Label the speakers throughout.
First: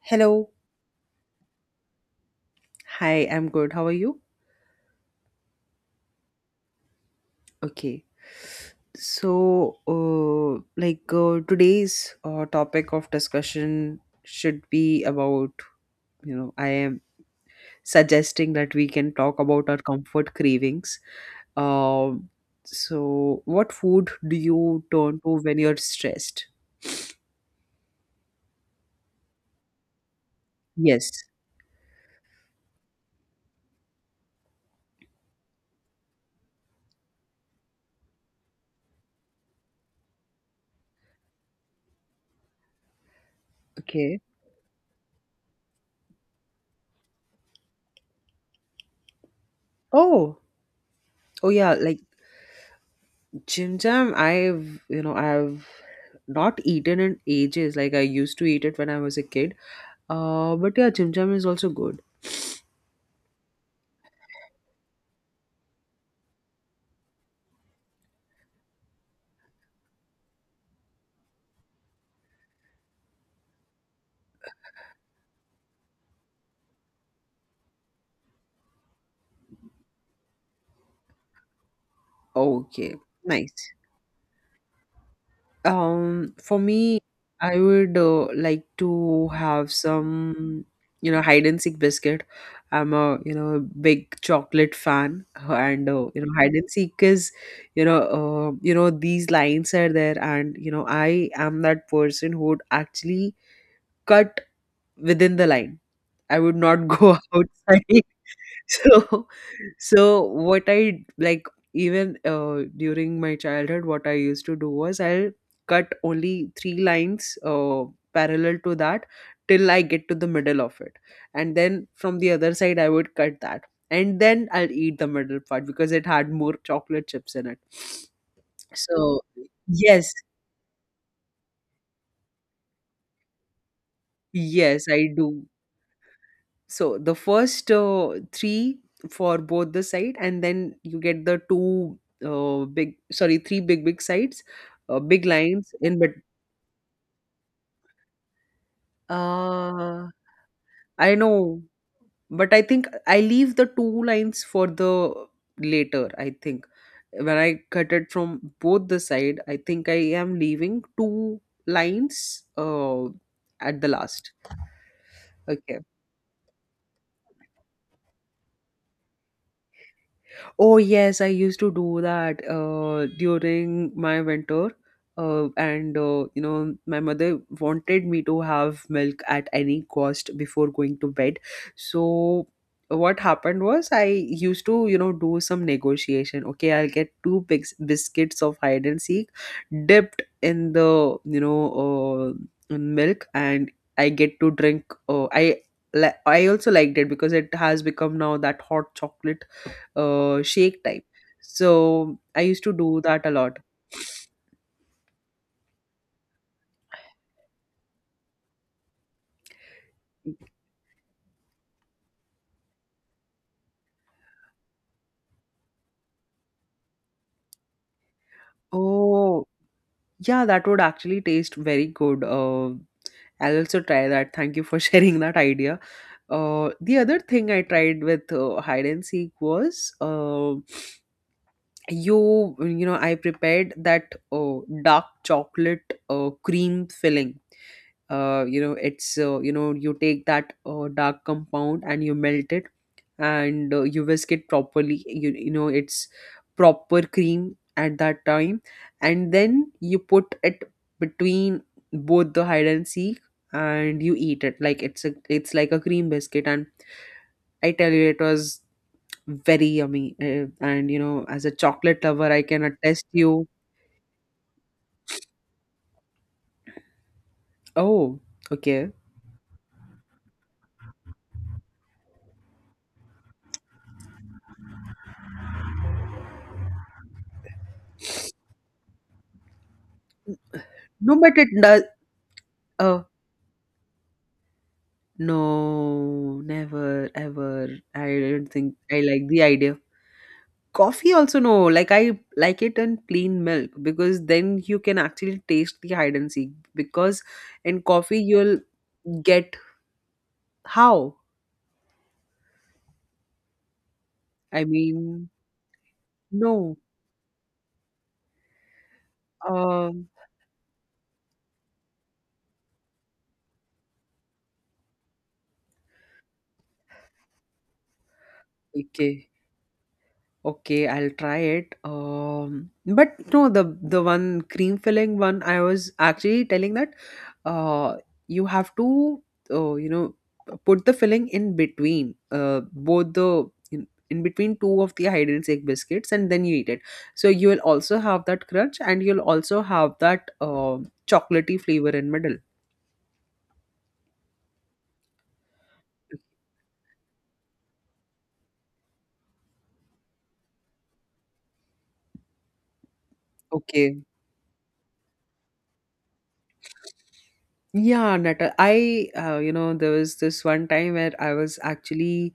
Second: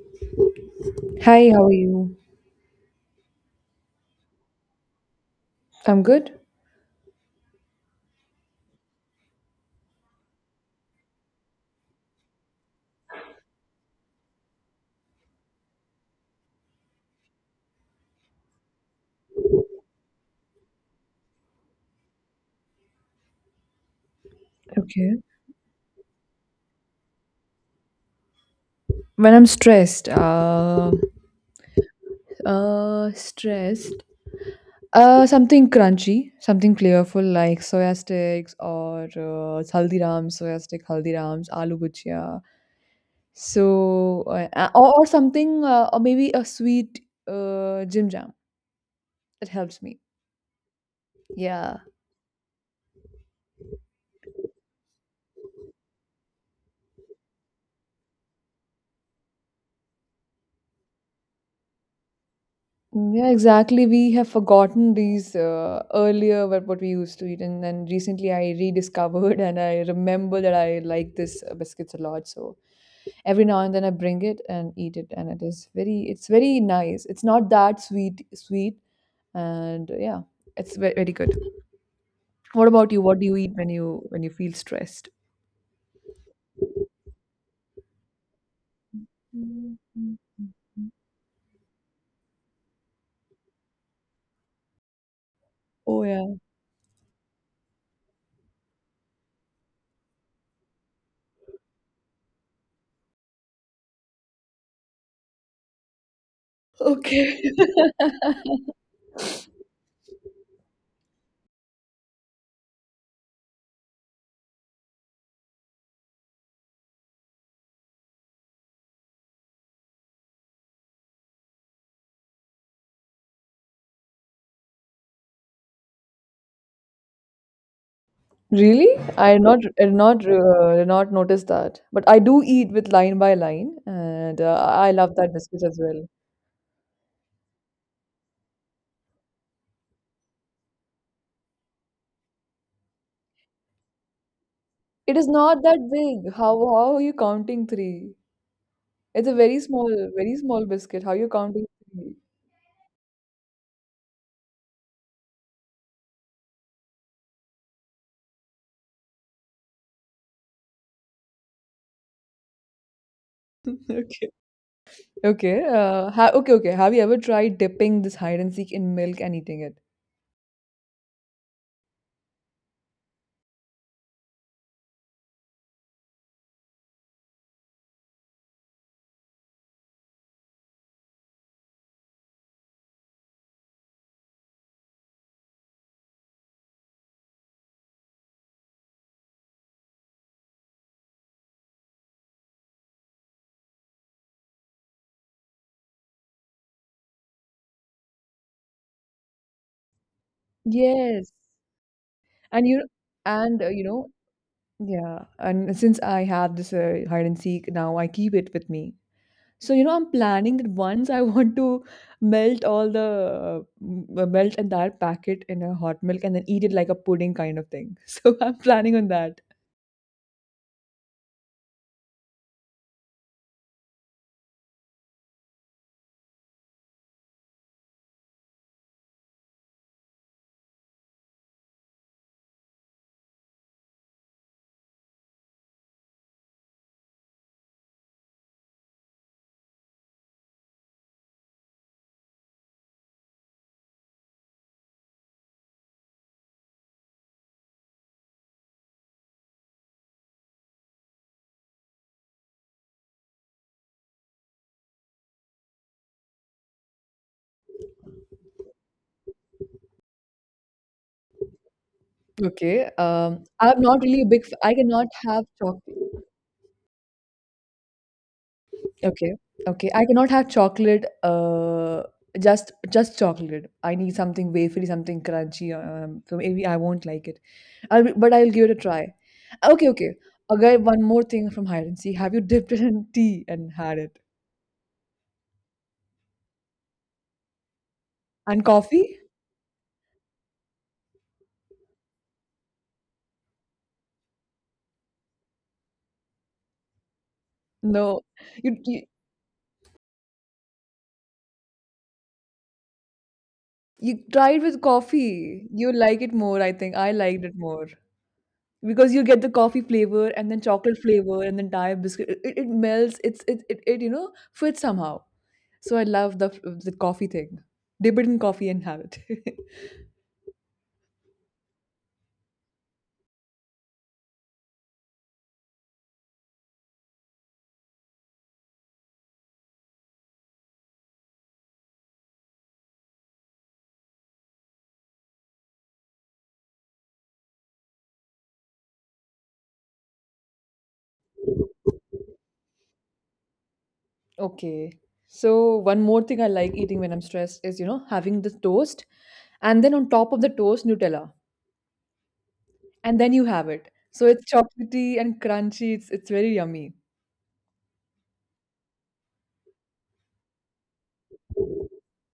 Speaker 1: Hello.
Speaker 2: Hi, how are you?
Speaker 1: Hi, I'm good. How are you?
Speaker 2: I'm good.
Speaker 1: Okay. So, today's topic of discussion should be about, I am suggesting that we can talk about our comfort cravings. Um, so, what food do you
Speaker 2: Okay.
Speaker 1: turn to when you're stressed?
Speaker 2: When I'm stressed,
Speaker 1: Yes.
Speaker 2: uh, stressed, something crunchy, something flavorful like soya sticks or haldirams, soya stick haldirams, aloo bhujia.
Speaker 1: Okay.
Speaker 2: So, or something, or maybe a sweet Jim Jam. It helps me.
Speaker 1: Oh, oh, yeah,
Speaker 2: Yeah.
Speaker 1: like Jim Jam, I've not eaten in ages. Like I used to eat it when I was a kid. But yeah, Chim Cham is also good.
Speaker 2: Yeah, exactly. We have forgotten these earlier what we used to eat, and then recently I rediscovered and I remember that I like this biscuits a lot. So every now and then I bring it and eat it, and it is very it's very nice. It's not that sweet sweet, and yeah, it's very, very good. What about
Speaker 1: Okay,
Speaker 2: you? What do you eat when
Speaker 1: nice.
Speaker 2: you feel stressed?
Speaker 1: For me, I would like to have some, hide and seek biscuit. I'm a, you know, big chocolate fan, uh, and
Speaker 2: Oh
Speaker 1: uh, you
Speaker 2: yeah.
Speaker 1: know, hide and seek is, you know, you know, these lines are there, and you know, I am that person who would actually cut within the line. I would not go
Speaker 2: Okay.
Speaker 1: outside. So, so what I like, even during my childhood, what I used to do was I'll cut only three lines parallel to that till I get to the middle of it, and then from the other side I would cut that, and then I'll eat the middle part because it had more chocolate chips in it.
Speaker 2: Really?
Speaker 1: So
Speaker 2: I
Speaker 1: yes,
Speaker 2: did not notice that. But I do eat with line by line, and
Speaker 1: yes,
Speaker 2: I
Speaker 1: I
Speaker 2: love that
Speaker 1: do.
Speaker 2: biscuit as well.
Speaker 1: So the first three for both the side, and then you get the two three big sides,
Speaker 2: It
Speaker 1: big
Speaker 2: is not
Speaker 1: lines
Speaker 2: that
Speaker 1: in but
Speaker 2: big. How are you counting three? It's a
Speaker 1: uh,
Speaker 2: very small biscuit. How
Speaker 1: I
Speaker 2: are you
Speaker 1: know,
Speaker 2: counting three?
Speaker 1: but I think I leave the two lines for the later. I think when I cut it from both the side, I think I am leaving two lines at the
Speaker 2: Okay.
Speaker 1: last.
Speaker 2: Okay.
Speaker 1: Okay.
Speaker 2: Ha Okay, okay. Have you ever tried dipping this hide and seek in milk and eating it?
Speaker 1: Oh yes, I used to do that during my winter, and you know my mother wanted me to have milk at any cost before going to bed. So what happened was I used to you know do some negotiation. Okay, I'll get two biscuits of hide and seek, dipped in the in milk, and I get to drink. I also liked it because it has become now that hot chocolate shake type.
Speaker 2: Yes.
Speaker 1: So I used
Speaker 2: And
Speaker 1: to
Speaker 2: you
Speaker 1: do that a lot.
Speaker 2: and uh, you know, yeah. And since I have this hide and seek now, I keep it with me. So, I'm planning that once I want to melt all the m- melt an entire packet in a hot milk and then eat it like a pudding kind of thing. So I'm planning on that.
Speaker 1: Oh, yeah, that would actually taste very good. I'll also try that. Thank you for sharing that idea. The other thing I tried with hide and seek was, you know, I prepared that dark chocolate cream filling. You know it's, you know, you take that dark compound and you melt it, and you whisk it properly, you know, it's proper cream at that time, and then you put it between both the hide and seek and you eat it like it's a, it's like a cream biscuit, and I tell you it was very yummy, and you know as a chocolate lover I can
Speaker 2: Okay.
Speaker 1: attest you.
Speaker 2: I'm not really a big. I cannot have chocolate.
Speaker 1: Oh, okay.
Speaker 2: Okay. Okay. I cannot have chocolate. Just chocolate. I need something wafery, something crunchy. So maybe I won't like it. But I'll give it a try. Okay. Okay. Okay. One
Speaker 1: No,
Speaker 2: more
Speaker 1: but it
Speaker 2: thing from
Speaker 1: does,
Speaker 2: hide and seek. Have you dipped it
Speaker 1: uh
Speaker 2: in tea and had it?
Speaker 1: no, never ever, I don't
Speaker 2: And
Speaker 1: think I
Speaker 2: coffee?
Speaker 1: like the idea. Coffee also no, like I like it in plain milk because then you can actually taste the hide and seek because in coffee
Speaker 2: No,
Speaker 1: you'll
Speaker 2: you you
Speaker 1: get how,
Speaker 2: you try it
Speaker 1: I
Speaker 2: with
Speaker 1: mean,
Speaker 2: coffee. You like it more, I
Speaker 1: no.
Speaker 2: think. I liked it more because you get the coffee
Speaker 1: um
Speaker 2: flavor and then chocolate flavor and then dye biscuit. It melts. It's it, it it you know fits somehow. So I love the coffee thing. Dip it in coffee and have it.
Speaker 1: okay, okay, I'll try it. But no, the one cream filling one I was actually telling that uh, you have to you know put the filling in between both the, in between two of the hide and seek biscuits, and then you eat it so you will also have that crunch and you'll also have that chocolatey flavor in middle.
Speaker 2: Okay. So one more thing I like eating when I'm stressed is, having the toast and then on top of the toast, Nutella. And then you have it.
Speaker 1: Okay.
Speaker 2: So it's chocolatey and crunchy. It's very yummy.
Speaker 1: Yeah, Nata. There was this one time where I was actually,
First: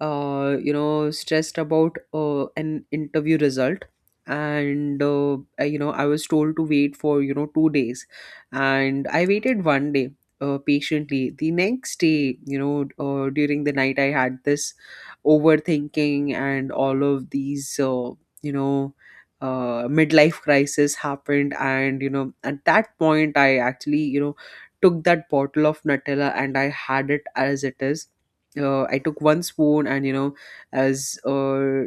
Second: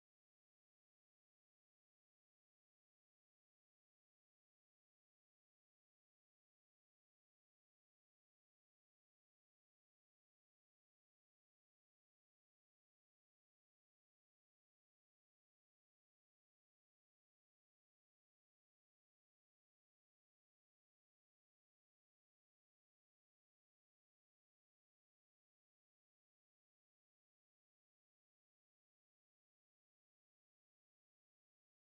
Speaker 1: stressed about an interview result. And, I- you know, I was told to wait for, 2 days. And I waited one day patiently. The next day, during the night, I had this overthinking and all of these, you know, midlife crisis happened. And at that point, I actually took that bottle of Nutella and I had it as it is. I took one spoon and, you know, as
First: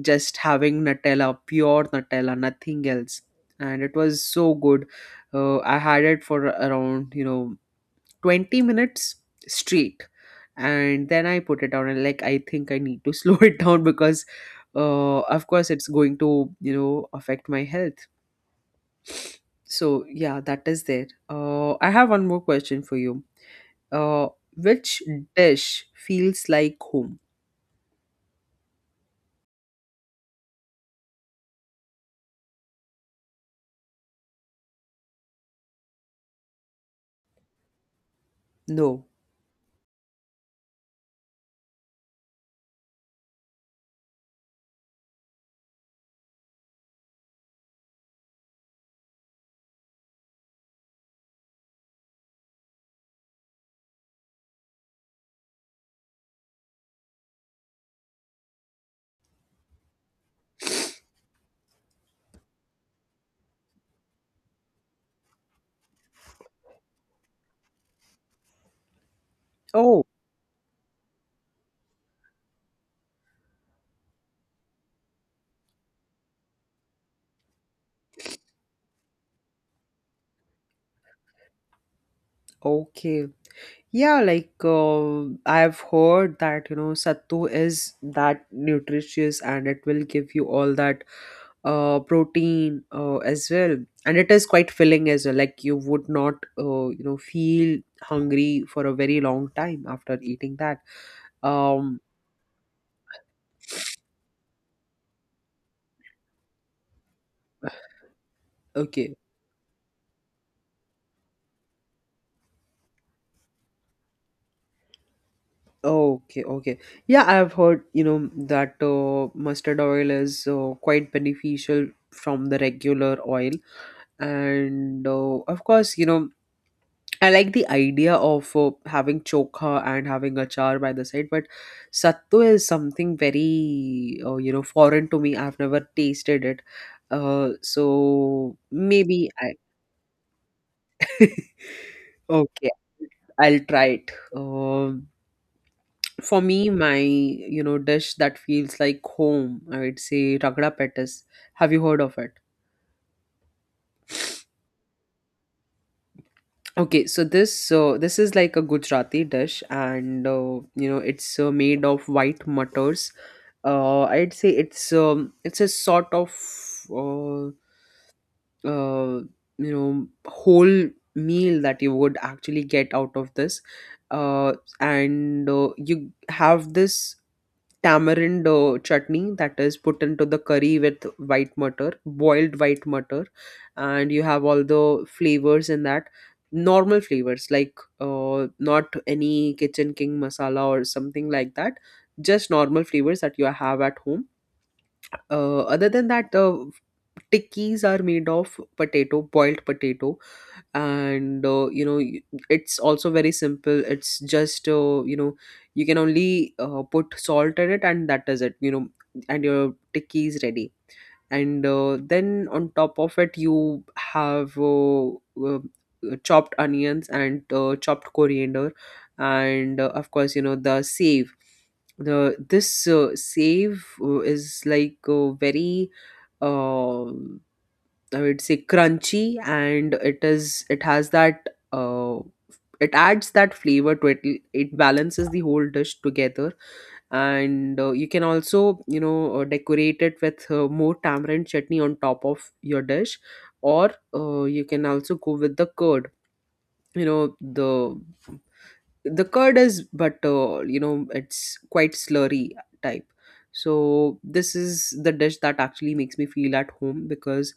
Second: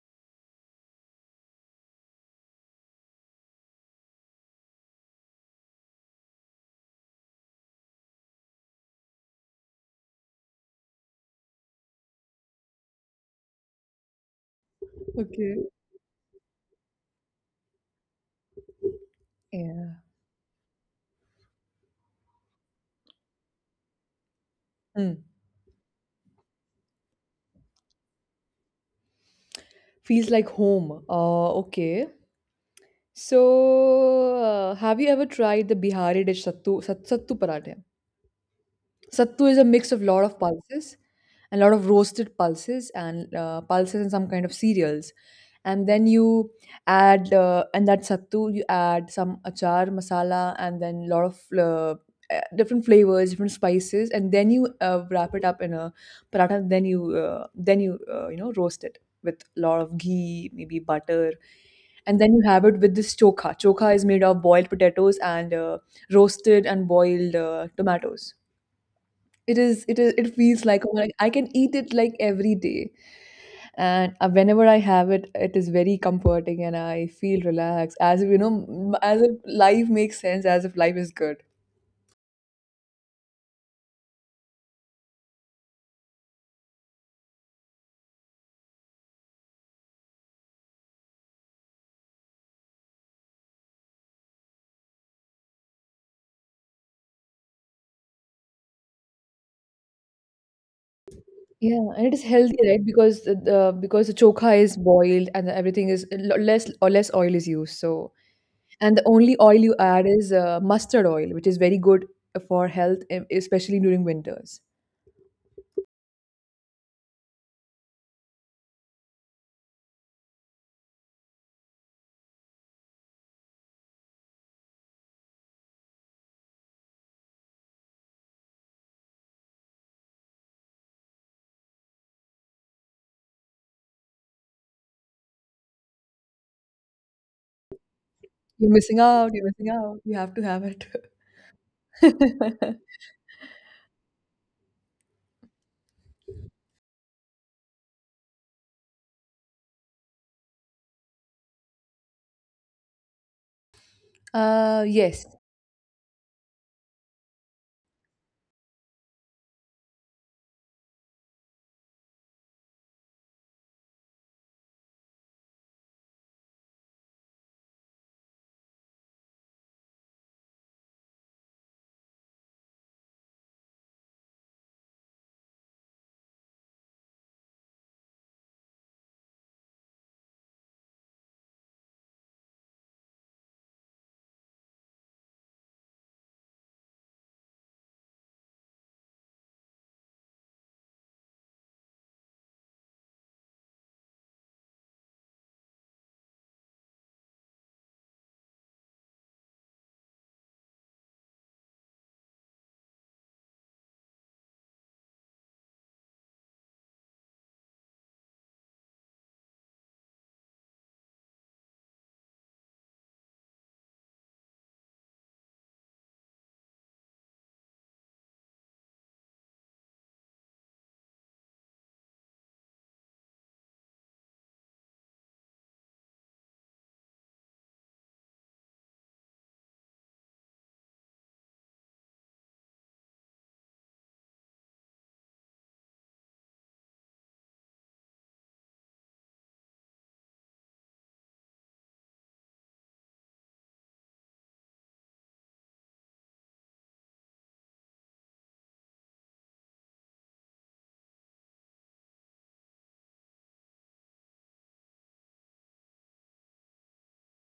Speaker 1: just having Nutella, pure Nutella, nothing else. And it was so good. I had it for around 20 minutes straight, and then I put it down and like I think I need to slow it down because, of
Speaker 2: Okay.
Speaker 1: course, it's going to you know affect my health.
Speaker 2: Yeah.
Speaker 1: So yeah, that is there. I have one more question for you. Uh, which
Speaker 2: Hmm.
Speaker 1: dish feels like home?
Speaker 2: Feels like home. Okay. So, have you ever tried the Bihari dish sattu paratha?
Speaker 1: No.
Speaker 2: Sattu is a mix of lot of pulses, a lot of roasted pulses and pulses and some kind of cereals and then you add and that sattu you add some achar masala and then lot of uh, different flavors different spices and then you wrap it up in a paratha then you you know roast it with a lot of ghee maybe butter and then you have it with this chokha. Chokha is made of boiled potatoes and roasted and boiled tomatoes.
Speaker 1: Oh,
Speaker 2: It feels like I can eat it like every day. And whenever I have it, it is very comforting and I feel relaxed as if, you know, m- as if life makes sense, as if life is good.
Speaker 1: okay. Yeah, like I've heard that you know sattu is that nutritious and it will give you all that protein as well, and it is quite filling as well. Like you would not feel hungry for a very long time after eating that.
Speaker 2: Yeah,
Speaker 1: Um,
Speaker 2: and it is healthy, right? Because the chokha is boiled and everything is less or less oil is used. So, and the
Speaker 1: okay.
Speaker 2: only oil you add is mustard oil, which is very good for health, especially during winters.
Speaker 1: Okay, okay. Yeah, I've heard, you know, that mustard oil is quite beneficial from the regular oil. And of course, you know, I like the idea of having chokha and having achar by the side, but sattu is something very, foreign to me. I've never tasted it. So
Speaker 2: You're missing
Speaker 1: maybe
Speaker 2: out, you're
Speaker 1: I.
Speaker 2: missing out. You have to have it.
Speaker 1: Okay, I'll try it. For me, my dish that feels like home, I would say ragda pettis. Have you heard of it?
Speaker 2: Yes,
Speaker 1: Okay, so this is like a Gujarati dish, and you know it's made of white mutters. I'd say it's a sort of uh, uh, you know whole meal that you would actually get out of this, uh, and you have this tamarind chutney that is put into the curry with white mutton, boiled white mutton, and you have all the flavors in that, normal flavors like not any kitchen king masala or something like that, just normal flavors that you have at home. Other than that, tikkies are made of potato, boiled potato, and it's also very simple. It's just you know you can only put salt in it, and that is it. You know, and your tikki is ready. And then on top of it, you have chopped onions and chopped coriander, and of course you know the save. The this save is like very. Um I would say crunchy, and it has that uh, it adds that flavor to it. It balances the whole dish together, and you can also you know decorate it with more tamarind chutney on top of your dish, or you can also go with the curd. You know the the curd is, but you know it's quite slurry type. So this is the dish that actually makes me feel at home because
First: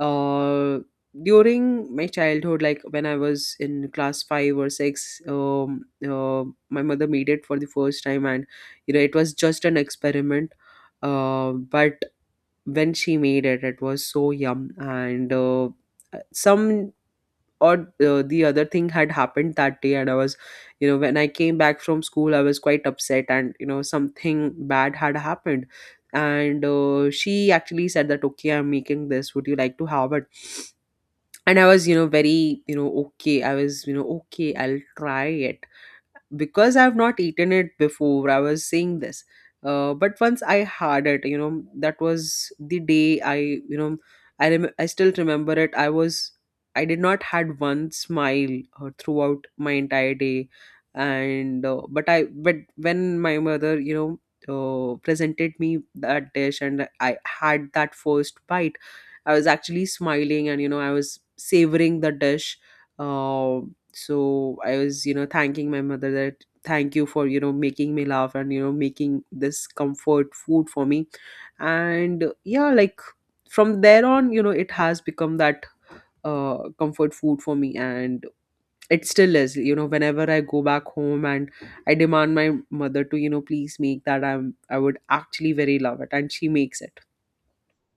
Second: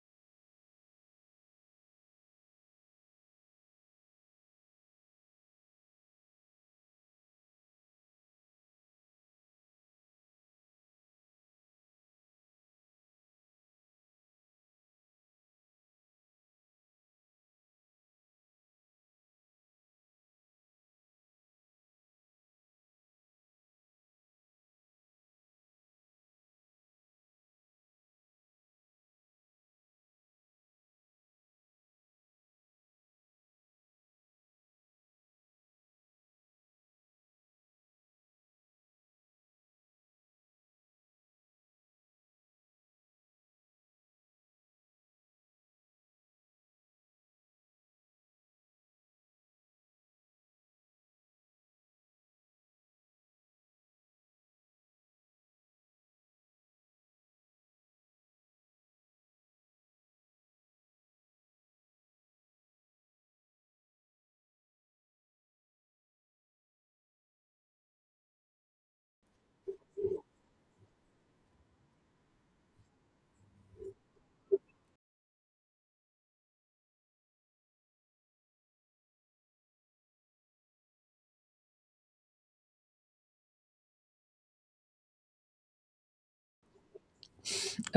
Speaker 1: uh, during my childhood, like when I was in class 5 or 6, my mother made it for the first time, and you know it was just an experiment, but when she made it it was so yum, and some or the other thing had happened that day, and I was you know when I came back from school I was quite upset and you know something bad had happened. And She actually said that, okay, I'm making this, would you like to have it? And I was you know very you know okay, I was you know okay I'll try it, because I've not eaten it before, I was saying this. But once I had it, you know, that was the day I, you know, I still remember it. I was, I did not had one smile throughout my entire day, and but I, but when my mother, you know, presented me that dish and I had that first bite, I was actually smiling and you know I was savoring the dish. Uh, so I was you know thanking my mother that thank you for you know making me laugh and you know making this comfort food for me. And Yeah, like from there on you know it has become that comfort food for me, and it still is you know whenever I go back home and I demand my mother to you know please make that, I'm, I would actually very love it, and she makes it.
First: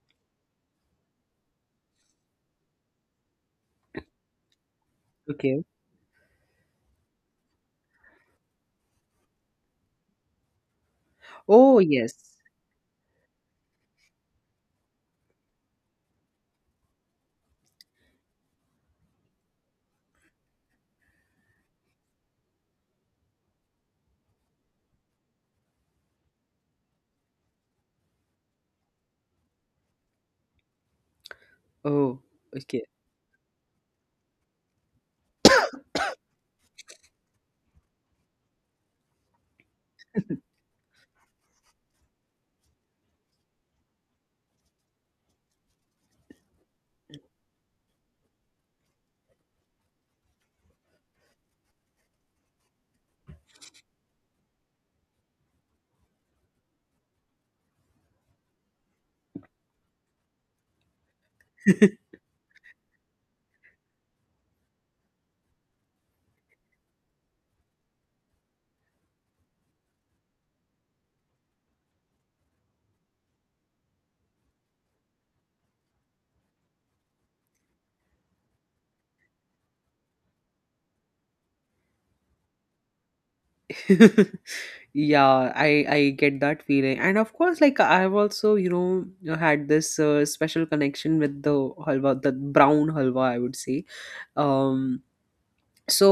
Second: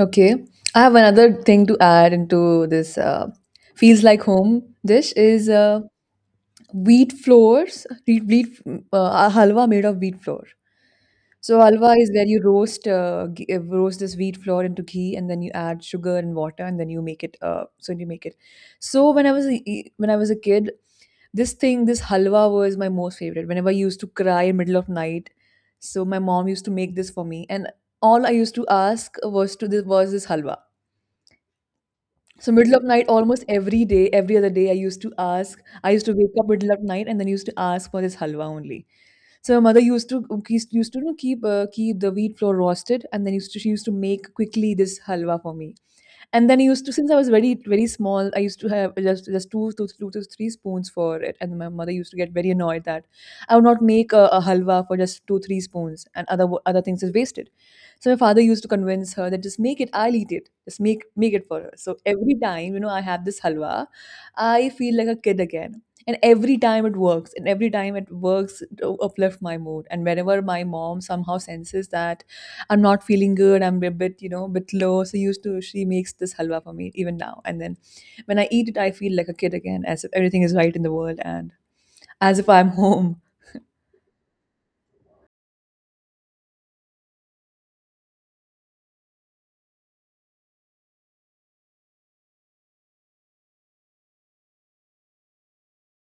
Speaker 2: okay. I have another thing to add into this feels like home dish is
Speaker 1: Okay.
Speaker 2: wheat floors, wheat, wheat a halwa made of wheat flour. So
Speaker 1: Oh
Speaker 2: halwa is
Speaker 1: yes.
Speaker 2: where you roast this wheat flour into ghee, and then you add sugar and water, and then you make it. So you make it. So when I was a kid, this thing, this halwa was my most favorite. Whenever I used to cry in middle of night, so my mom used to make this for me, and all I used to ask was this halwa.
Speaker 1: Oh,
Speaker 2: So middle
Speaker 1: okay.
Speaker 2: of night, almost every day, every other day, I used to ask. I used to wake up middle of night and then used to ask for this halwa only. So my mother used to keep the wheat flour roasted, and then used to she used to make quickly this halwa for me and then I used to since I was very very small, I used to have just two to three spoons for it, and my mother used to get very annoyed that I would not make a halwa for just two three spoons, and other other things is wasted. So my father used to convince her that just make it, I'll eat it, just make it for her. So every time I have this halwa, I feel like a kid again. And every time it works, and every time it works, it uplift my mood. And whenever my mom somehow senses that I'm not feeling good. I'm a bit low. So used to she makes this halwa for me even now. And then when I eat it, I feel like a kid again, as if everything is right in the world and as if I'm home.
Speaker 1: Yeah, I get that feeling, and of course like I've also you know had this special connection with the halwa, the brown halwa I would say. Um so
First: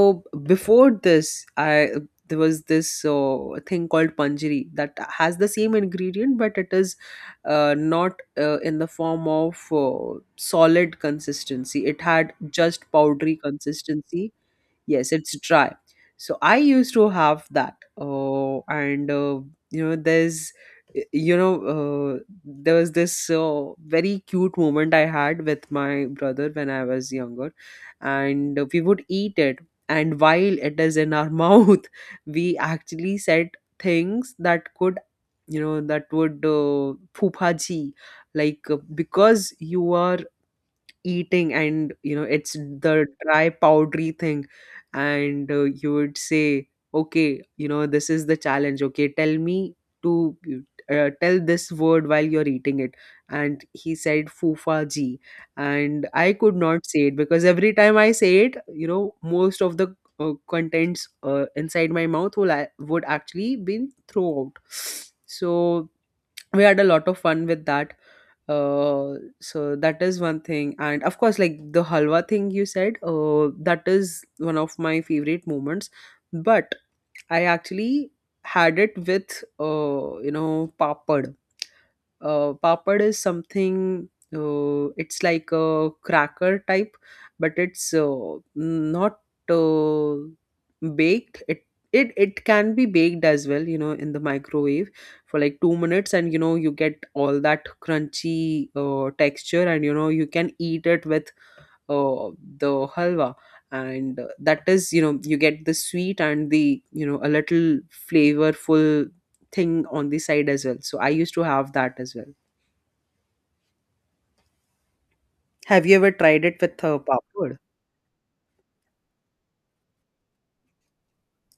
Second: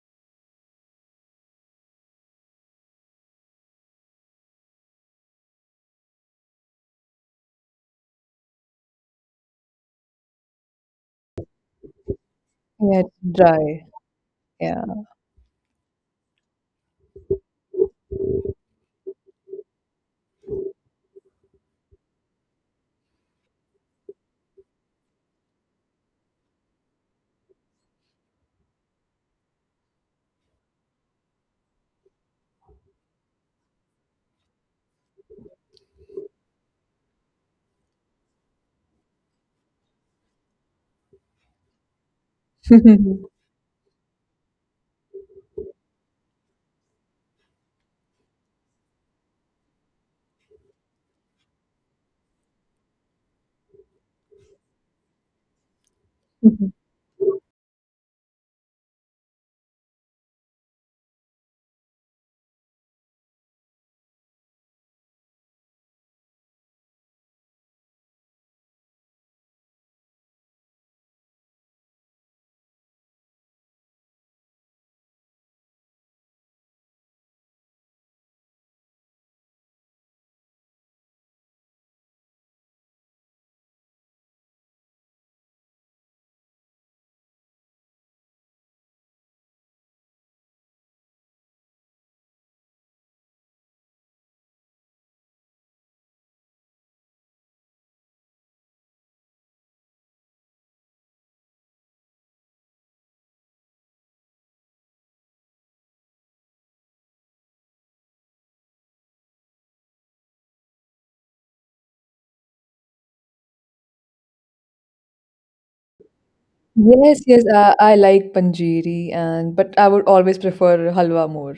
Speaker 1: before this I, there was this thing called panjiri that has the same ingredient, but it is not in the form of solid consistency, it had just
Speaker 2: Yeah, it's
Speaker 1: powdery
Speaker 2: dry.
Speaker 1: consistency.
Speaker 2: Yeah.
Speaker 1: Yes, it's dry. So I used to have that. And, you know, there's, you know, there was this very cute moment I had with my brother when I was younger. And we would eat it. And while it is in our mouth, we actually said things that could, phupaji. Like, because you are eating, and you know it's the dry powdery thing. And you would say, "Okay, you know, this is the challenge. Okay, tell me to tell this word while you're eating it." And he said fufa ji, and I could not say it, because every time I say it, you know, most of the contents inside my mouth will would actually be thrown out. So we had a lot of fun with that. uh so that is one thing. And of course, like the halwa thing you said, that is one of my favorite moments. But I actually had it with you know, papad. Papad is something. It's like a cracker type, but it's not uh, baked. It can be baked as well. You know, in the microwave for like 2 minutes, and you know, you get all that crunchy texture, and you know, you can eat it with uh, the halwa. And that is, you know, you get the sweet and the, you know, a little flavorful thing on the side as well. So I used to have that as well. Have you ever tried it with
Speaker 2: Yes, yes,
Speaker 1: papad?
Speaker 2: I like panjiri and but I would always prefer halwa more.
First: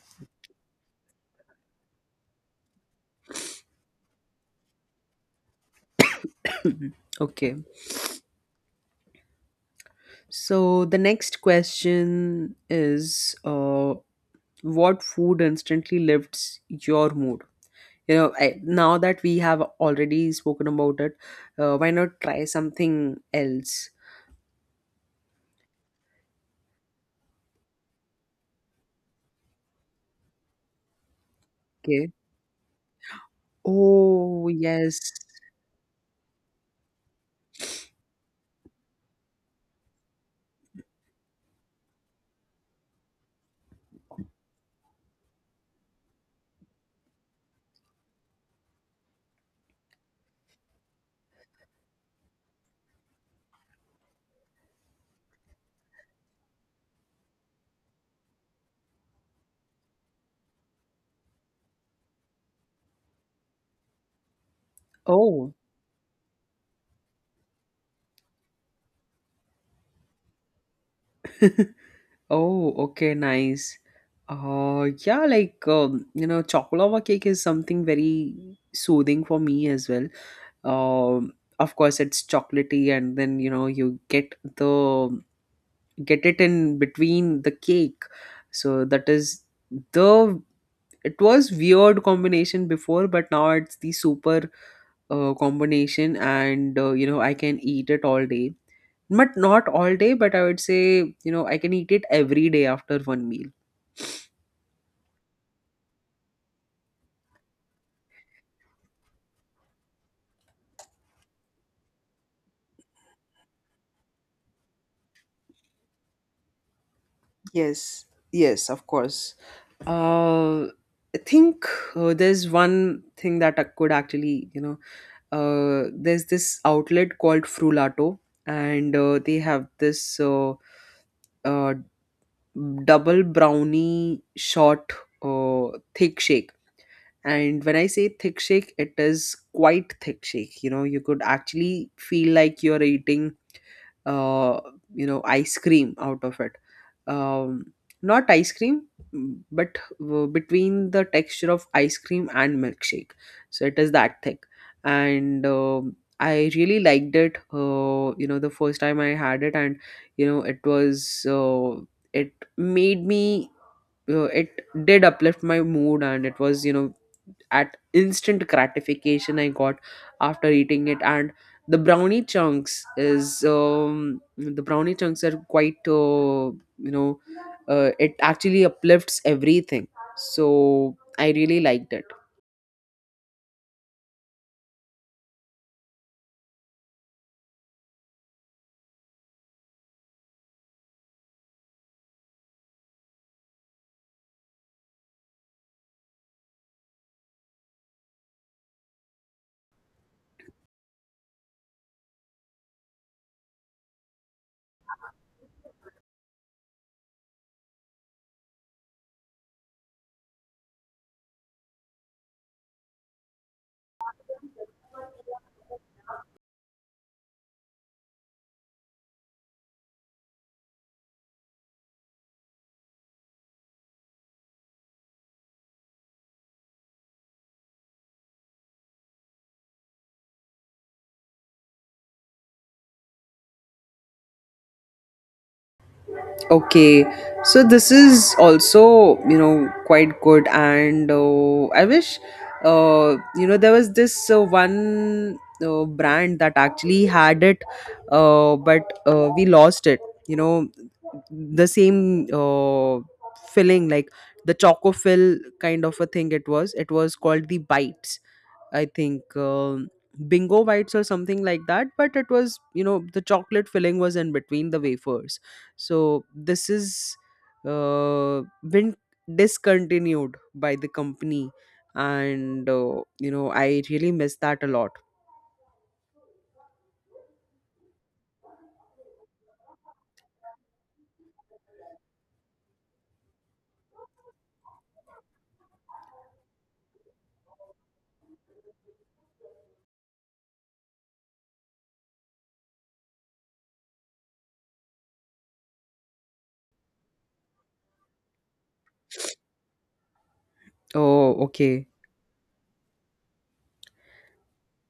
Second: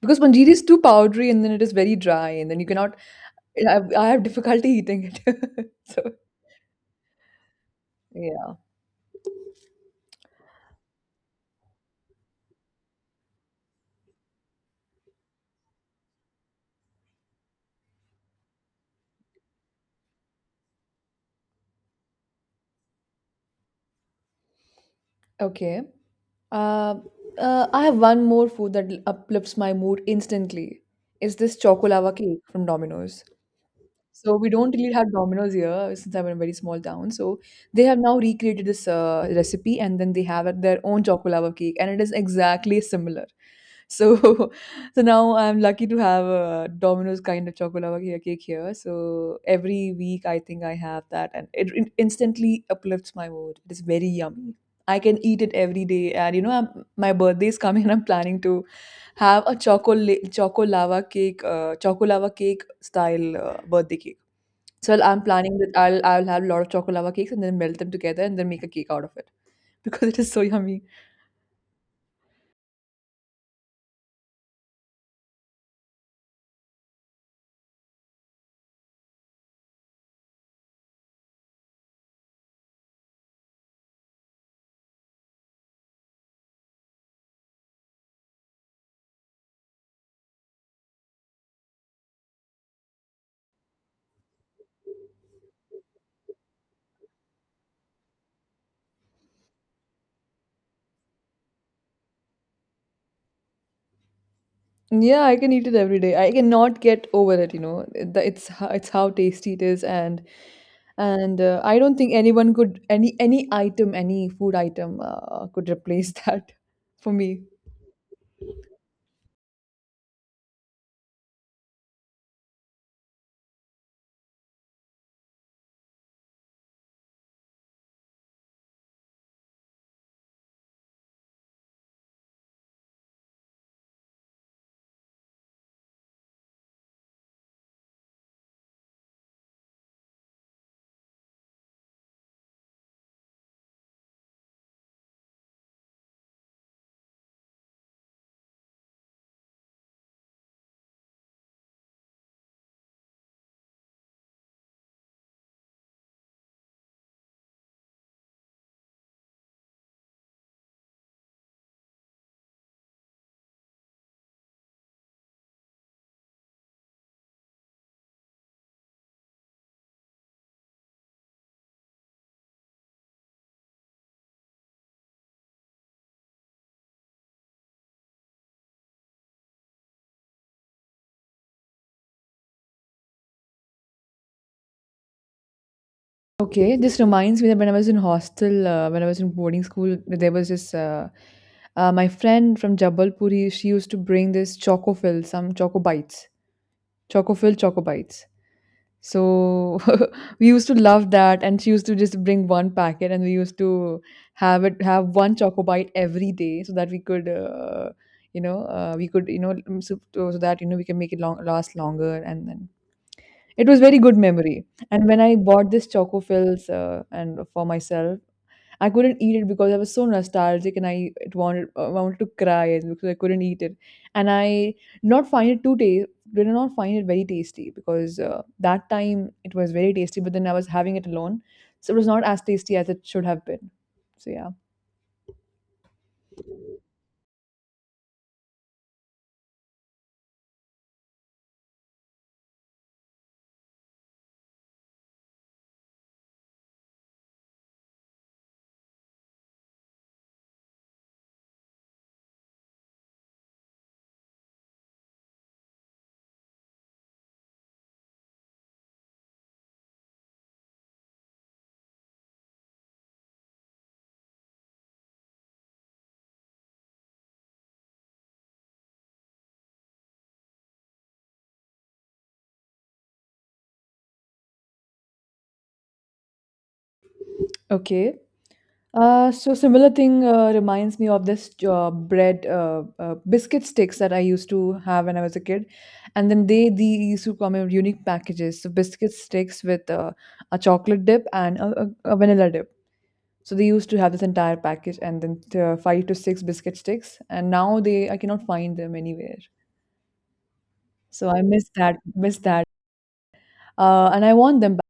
Speaker 2: Because panjeeri is too powdery and then it is very dry and then you cannot I have I have difficulty eating it. So,
Speaker 1: Mhm. Okay.
Speaker 2: yeah.
Speaker 1: So the next question is, uh, what food instantly lifts your mood? You know, now that we have already spoken about it, why not try something else?
Speaker 2: Okay. Uh, I have one more food that uplifts my mood instantly. Is this
Speaker 1: Okay.
Speaker 2: chocolava cake from Domino's? So we
Speaker 1: Oh,
Speaker 2: don't really
Speaker 1: yes.
Speaker 2: have Domino's here since I'm in a very small town. So they have now recreated this recipe and then they have their own chocolava cake and it is exactly similar. So so now I'm lucky to have a Domino's kind of chocolava cake here. So every week I think I have that and it instantly uplifts my mood. It is very yummy. I can eat it every day and my birthday is coming and I'm planning to have a chocolate chocolava cake style birthday cake. So I'm
Speaker 1: Oh.
Speaker 2: planning that I'll have a lot of chocolate lava cakes and then melt them together and then make a cake out of it because it is so yummy.
Speaker 1: Oh, okay, nice. Yeah, like, you know, chocolate cake is something very soothing for me as well. um of course, it's chocolatey, and then you know, you get it in between the cake. So that is the it was weird combination before, but now it's the super combination and you know, I can eat it all day. But not all day, but I would say, you know, I can eat it every day after one meal.
Speaker 2: Yeah, I can eat it every day. I cannot get over it. It's how tasty it is, and I don't think any food item could replace that for me.
Speaker 1: Yes, yes, of course. uh, I think there's one thing that I could actually, you know, there's this outlet called Frulato, and they have this uh, double brownie short uh, thick shake. And when I say thick shake, it is quite thick shake. You know, you could actually feel like you're eating uh, you know, ice cream out of it. um, not ice cream, but between the texture of ice cream and milkshake. So it is that thick. And I really liked it you know, the first time I had it. And you know, it was it made me it did uplift my mood. And it was, you know, at instant gratification I got after eating it. And the brownie chunks are quite you know, it actually uplifts everything. So I really liked it.
Speaker 2: Okay, this reminds me that when I was in hostel, when I was in boarding school, there was this my friend from Jabalpur. She used to bring this Choco-filled Choco Bites. So we used to love that, and she used to just bring one packet, and we used to have one Choco Bite every day, so that we could, you know, mm, so that we can make it long last longer, and then it was very good memory. And when I bought this Choco Fills and for myself, I couldn't eat it because I was so nostalgic and I wanted to cry because I couldn't eat it, and I not find it too taste did not find it very tasty because that time it was very tasty, but then I was having it alone, so it was not as tasty as it should have been. So yeah,
Speaker 1: Okay, so this is also, you know, quite good. And I wish, you know, there was this one brand that actually had it, but we lost it. You know, the same filling, like the choco fill kind of a thing it was. It was called the Bites, I think, bingo bites or something like that. But it was, you know, the chocolate filling was in between the wafers. So this is uh, been discontinued by the company, and you know, I really miss that a lot.
Speaker 2: okay. So similar thing reminds me of this bread biscuit sticks that I used to have when I was a kid, and then they used to come in unique packages. So biscuit sticks with a chocolate dip and a vanilla dip. So they used to have this entire package, and then five to six biscuit sticks. And now they I cannot find them anywhere. So I
Speaker 1: Oh,
Speaker 2: miss
Speaker 1: okay,
Speaker 2: that miss that. And I want them back.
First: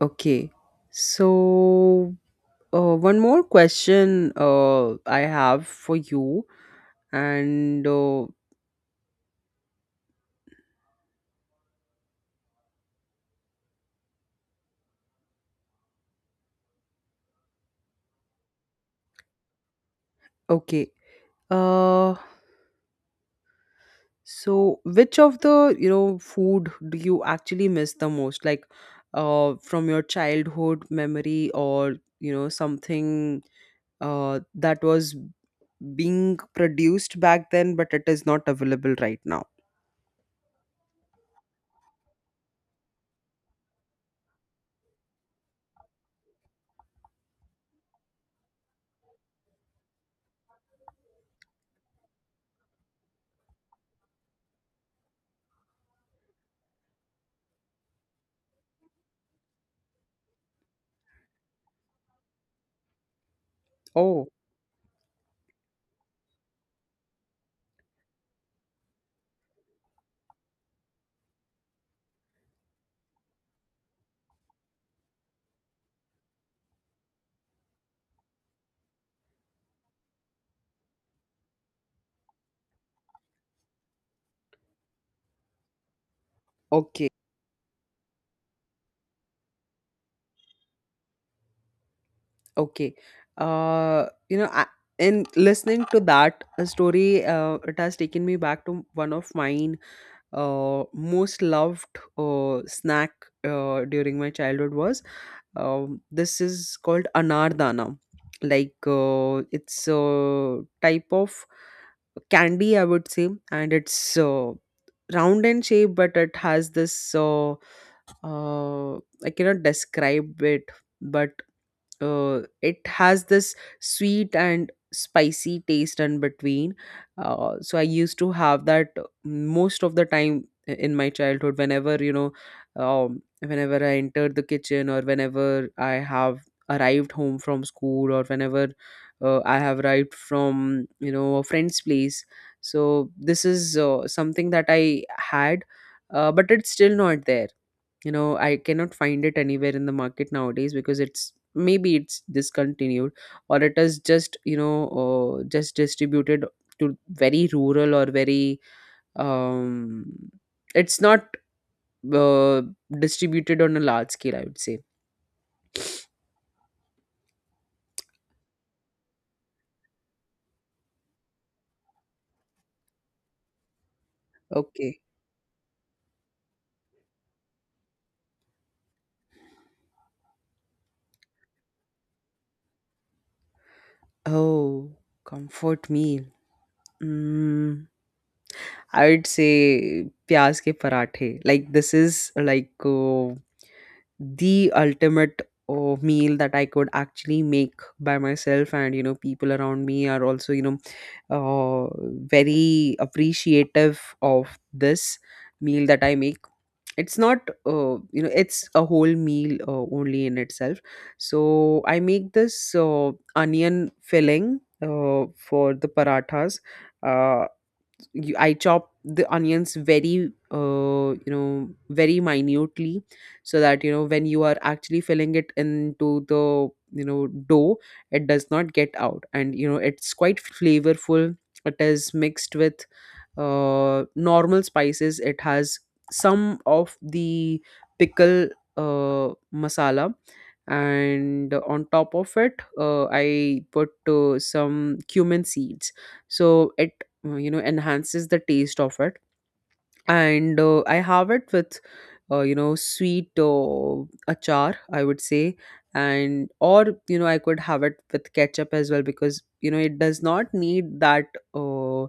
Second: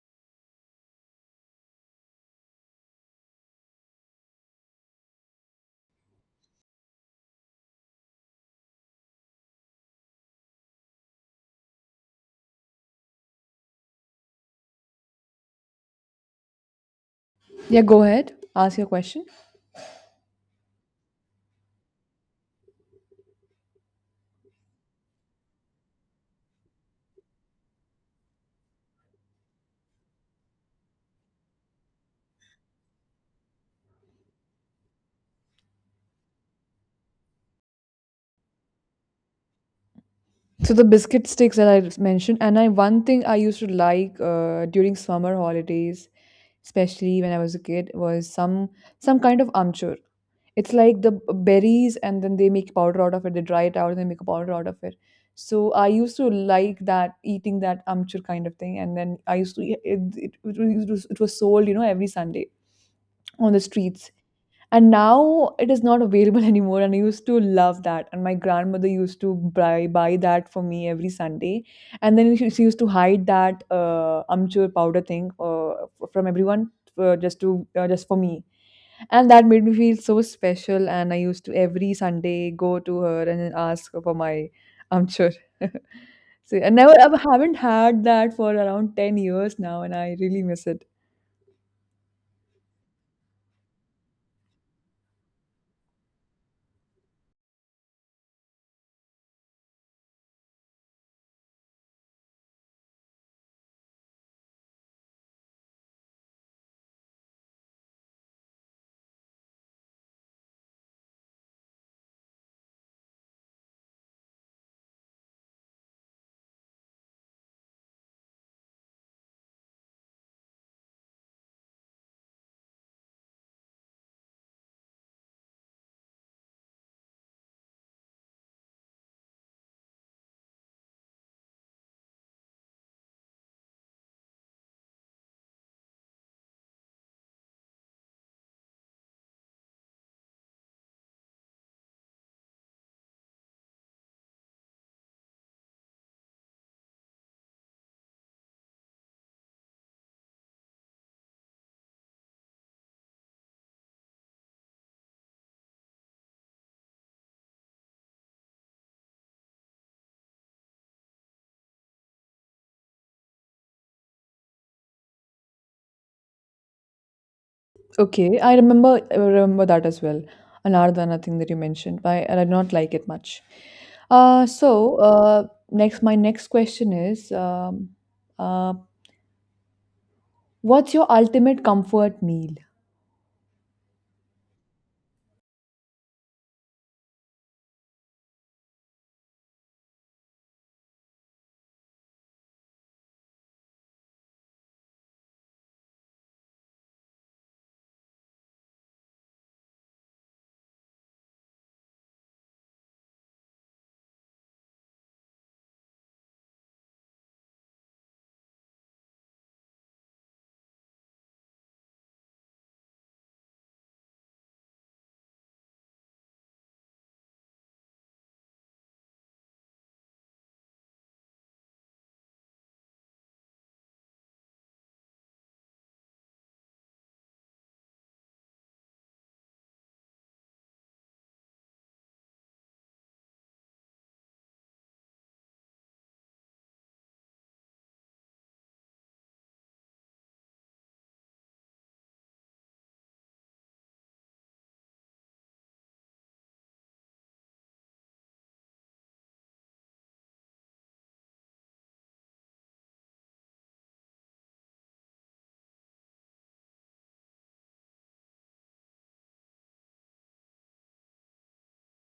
Speaker 1: okay. So one more question I have for you, and
Speaker 2: Yeah, go ahead. Ask your question.
Speaker 1: okay. Uh, So, which of the, food do you actually miss the most? Like, from your childhood memory, or, you know, something that was being produced back then, but it is not available right now.
Speaker 2: So the biscuit sticks that I mentioned, and I one thing I used to like during summer holidays, especially when I was a kid, was some kind of amchur. It's like the berries, and then they make powder out of it. They dry it out and they make a powder out of it. So I used to like that, eating that amchur kind of thing, and then I used to it. It was sold, every Sunday on the streets
Speaker 1: Oh,
Speaker 2: and now it is not available anymore and I used to love that and my grandmother used to buy that for me every Sunday and then she used to hide that amchur powder thing from everyone, just for me, and that made me feel so special and I used to every Sunday go to her and then ask for my amchur. So i never
Speaker 1: okay,
Speaker 2: i haven't had that for around 10 years now and I really miss it.
Speaker 1: okay. You know, in listening to that story, it has taken me back to one of mine most loved snack during my childhood was. This is called anardana. Like, it's a type of candy, I would say, and it's round in shape, but it has this. Uh, I cannot describe it, but it has this sweet and spicy taste in between. So I used to have that most of the time in my childhood, whenever, you know, whenever I entered the kitchen, or whenever I have arrived home from school, or whenever I have arrived from, you know, a friend's place. So this is something that I had, but it's still not there. You know, I cannot find it anywhere in the market nowadays, because it's maybe it's discontinued, or it is just, you know, just distributed to very rural, or very um it's not uh, distributed on a large scale, I would say.
Speaker 2: Okay, I remember that as well. Anardana thing that you mentioned, why I did not like it much. Uh, so
Speaker 1: Okay.
Speaker 2: uh, my next question is, uh, what's your ultimate comfort meal?
Speaker 1: Oh, comfort meal. mm, I would say pyaz ke parathe. Like, this is like, the ultimate meal that I could actually make by myself, and you know, people around me are also, you know, uh, very appreciative of this meal that I make. It's not, you know, it's a whole meal only in itself. So I make this onion filling for the parathas. Uh, I chop the onions very, you know, very minutely, so that, you know, when you are actually filling it into the, you know, dough, it does not get out. And, you know, it's quite flavorful. It is mixed with normal spices. It has some of the pickle masala and on top of it, I put some cumin seeds. So it you know, enhances the taste of it. And I have it with you know, sweet achar I would say. And, or, you know, I could have it with ketchup as well, because you know, it does not need that uh,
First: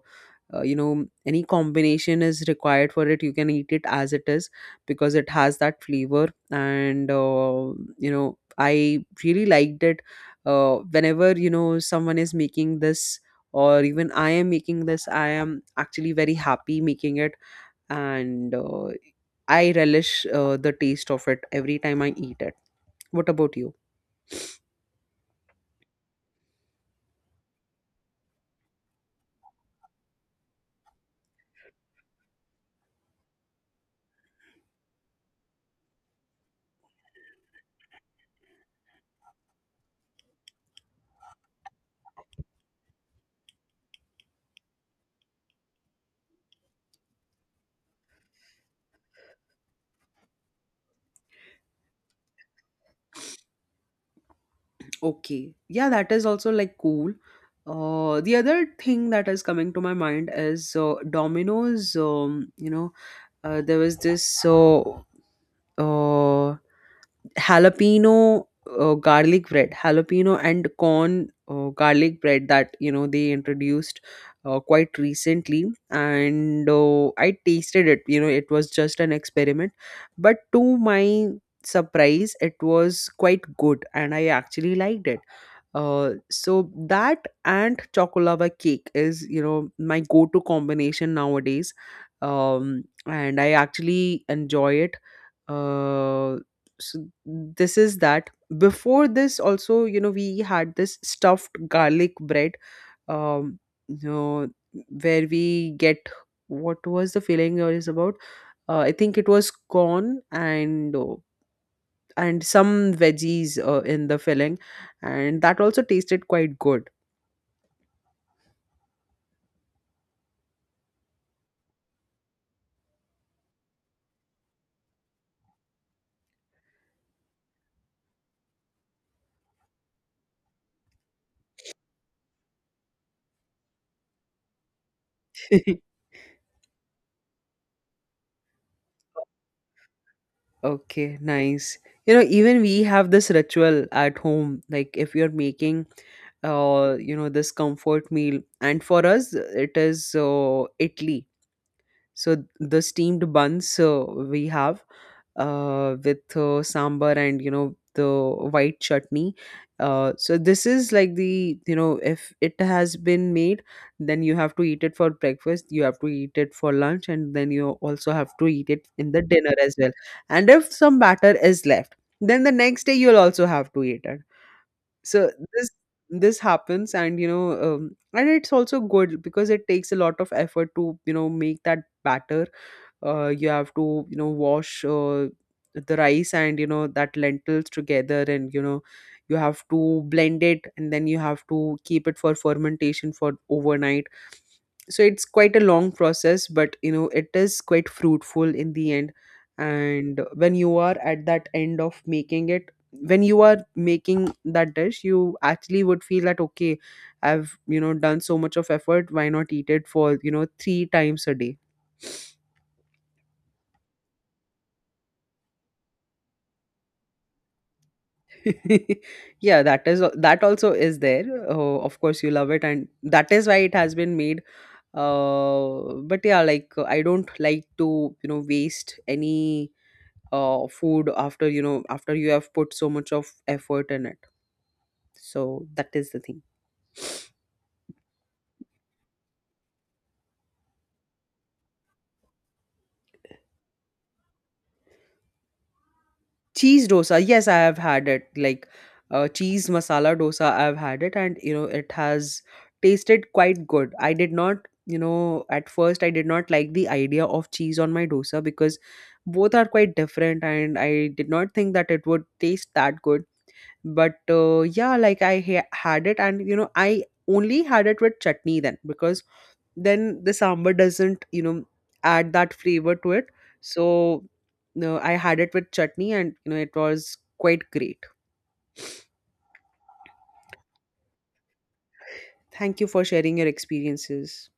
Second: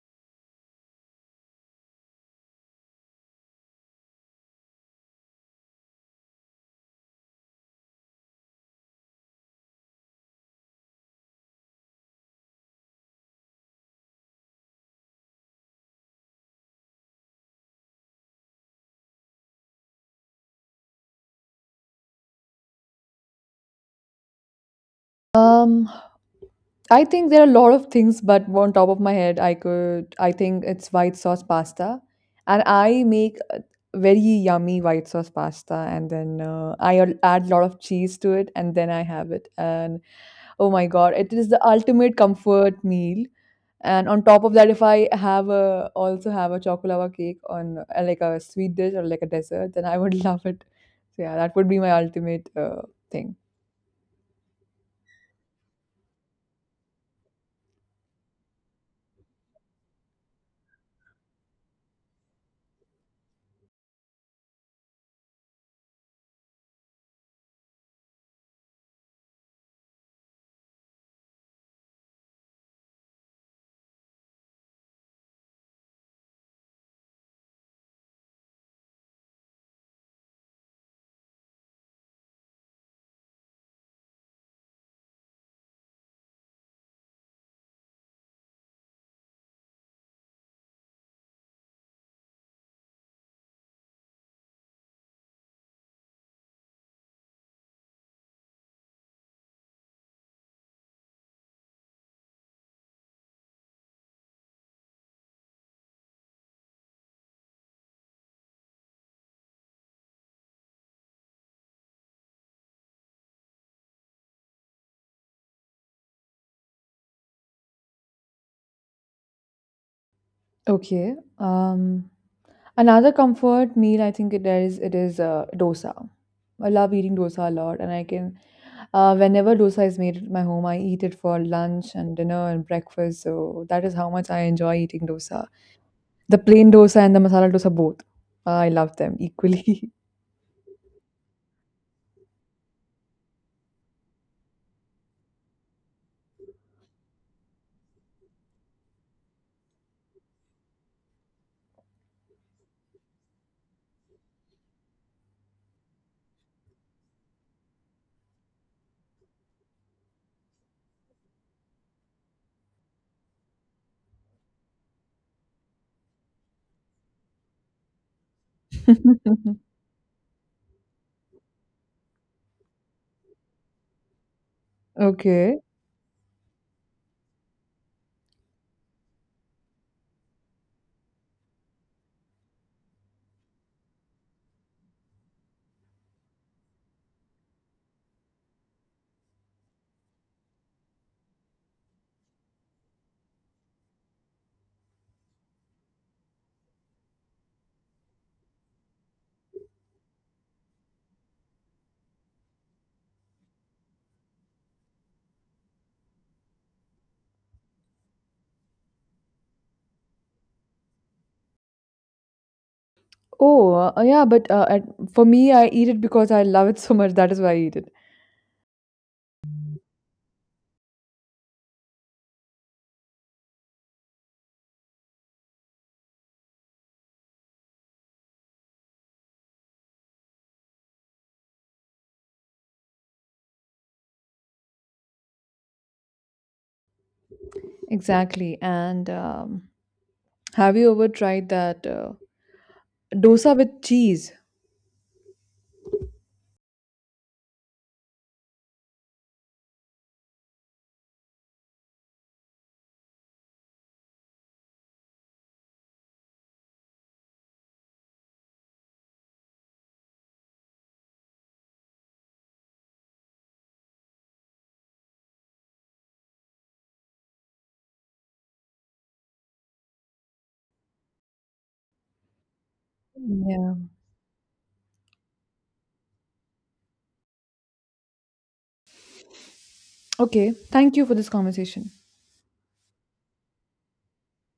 Speaker 1: you know, any combination is required for it. You can eat it as it is, because it has that flavor. And you know, I really liked it whenever you know, someone is making this, or even I am making this, I am actually very happy making it. And I relish the taste of it every time I eat it. What about you?
Speaker 2: Um I think there are a lot of things, but on top of my head, I could. I think it's white sauce pasta, and I make a very yummy white sauce pasta, and then I add a lot of cheese to it, and then I have it, and oh my god, it is the ultimate comfort meal. And on top of that, if I have a chocolava cake on like a sweet dish or like a dessert, then I would love it. So yeah, that would be my ultimate thing.
Speaker 1: Okay. Yeah, that is also like cool. The other thing that is coming to my mind is Domino's. You know, there was this uh, jalapeno garlic bread, jalapeno and corn garlic bread that, you know, they introduced quite recently, and I tasted it. You know, it was just an experiment, but to my surprise, it was quite good, and I actually liked it. So that and chocolava cake is, you know, my go-to combination nowadays. And I actually enjoy it. Uh, so this is that. Before this, also, you know, we had this stuffed garlic bread, um, you know, where we get, what was the filling it is about? I think it was corn and some veggies in the filling, and that also tasted quite good.
Speaker 2: Okay. Another comfort meal, I think it is dosa. I love eating dosa a lot, and I can whenever dosa is made at my home, I eat it for lunch and dinner and breakfast. So that is how much I enjoy eating dosa. The plain dosa and the masala dosa both. Ah, I love them equally.
Speaker 1: Okay, nice. You know, even we have this ritual at home. Like, if you're making, you know, this comfort meal, and for us, it is Italy. So the steamed buns we have, with sambar and you know, the white chutney. So this is like, the, you know, if it has been made, then you have to eat it for breakfast, you have to eat it for lunch, and then you also have to eat it in the dinner as well. And if some batter is left, then the next day you'll also have to eat it. So
Speaker 2: Okay.
Speaker 1: this happens, and you know, and it's also good, because it takes a lot of effort to, you know, make that batter. You have to, you know, wash the rice and, you know, that lentils together, and you know, you have to blend it, and then you have to keep it for fermentation for overnight. So it's quite a long process, but you know, it is quite fruitful in the end. And when you are at that end of making it, when you are making that dish, you actually would feel that, okay, I've, you know, done so much of effort, why not eat it for, you know, three times a day.
Speaker 2: Oh, yeah, but for me, I eat it because I love it so much. That is why I eat it.
Speaker 1: Yeah, that is, that also is there. Oh, of course you love it, and that is why it has been made. But yeah, like, I don't like to, you know, waste any food after, you know, after you have put so much of effort in it. So that is the thing.
Speaker 2: Exactly. And have you ever tried that dosa with cheese?
Speaker 1: Cheese dosa, yes, I have had it. Like, cheese masala dosa, I've had it, and you know, it has tasted quite good. I did not, you know, at first, I did not like the idea of cheese on my dosa, because both are quite different, and I did not think that it would taste that good. But yeah, like, I had it, and you know, I only had it with chutney then, because then the sambar doesn't, you know, add that flavor to it.
Speaker 2: Yeah.
Speaker 1: So no, I had it with chutney, and you know, it was quite great.
Speaker 2: Okay. Thank you for this conversation.
Speaker 1: Thank you for sharing your experiences.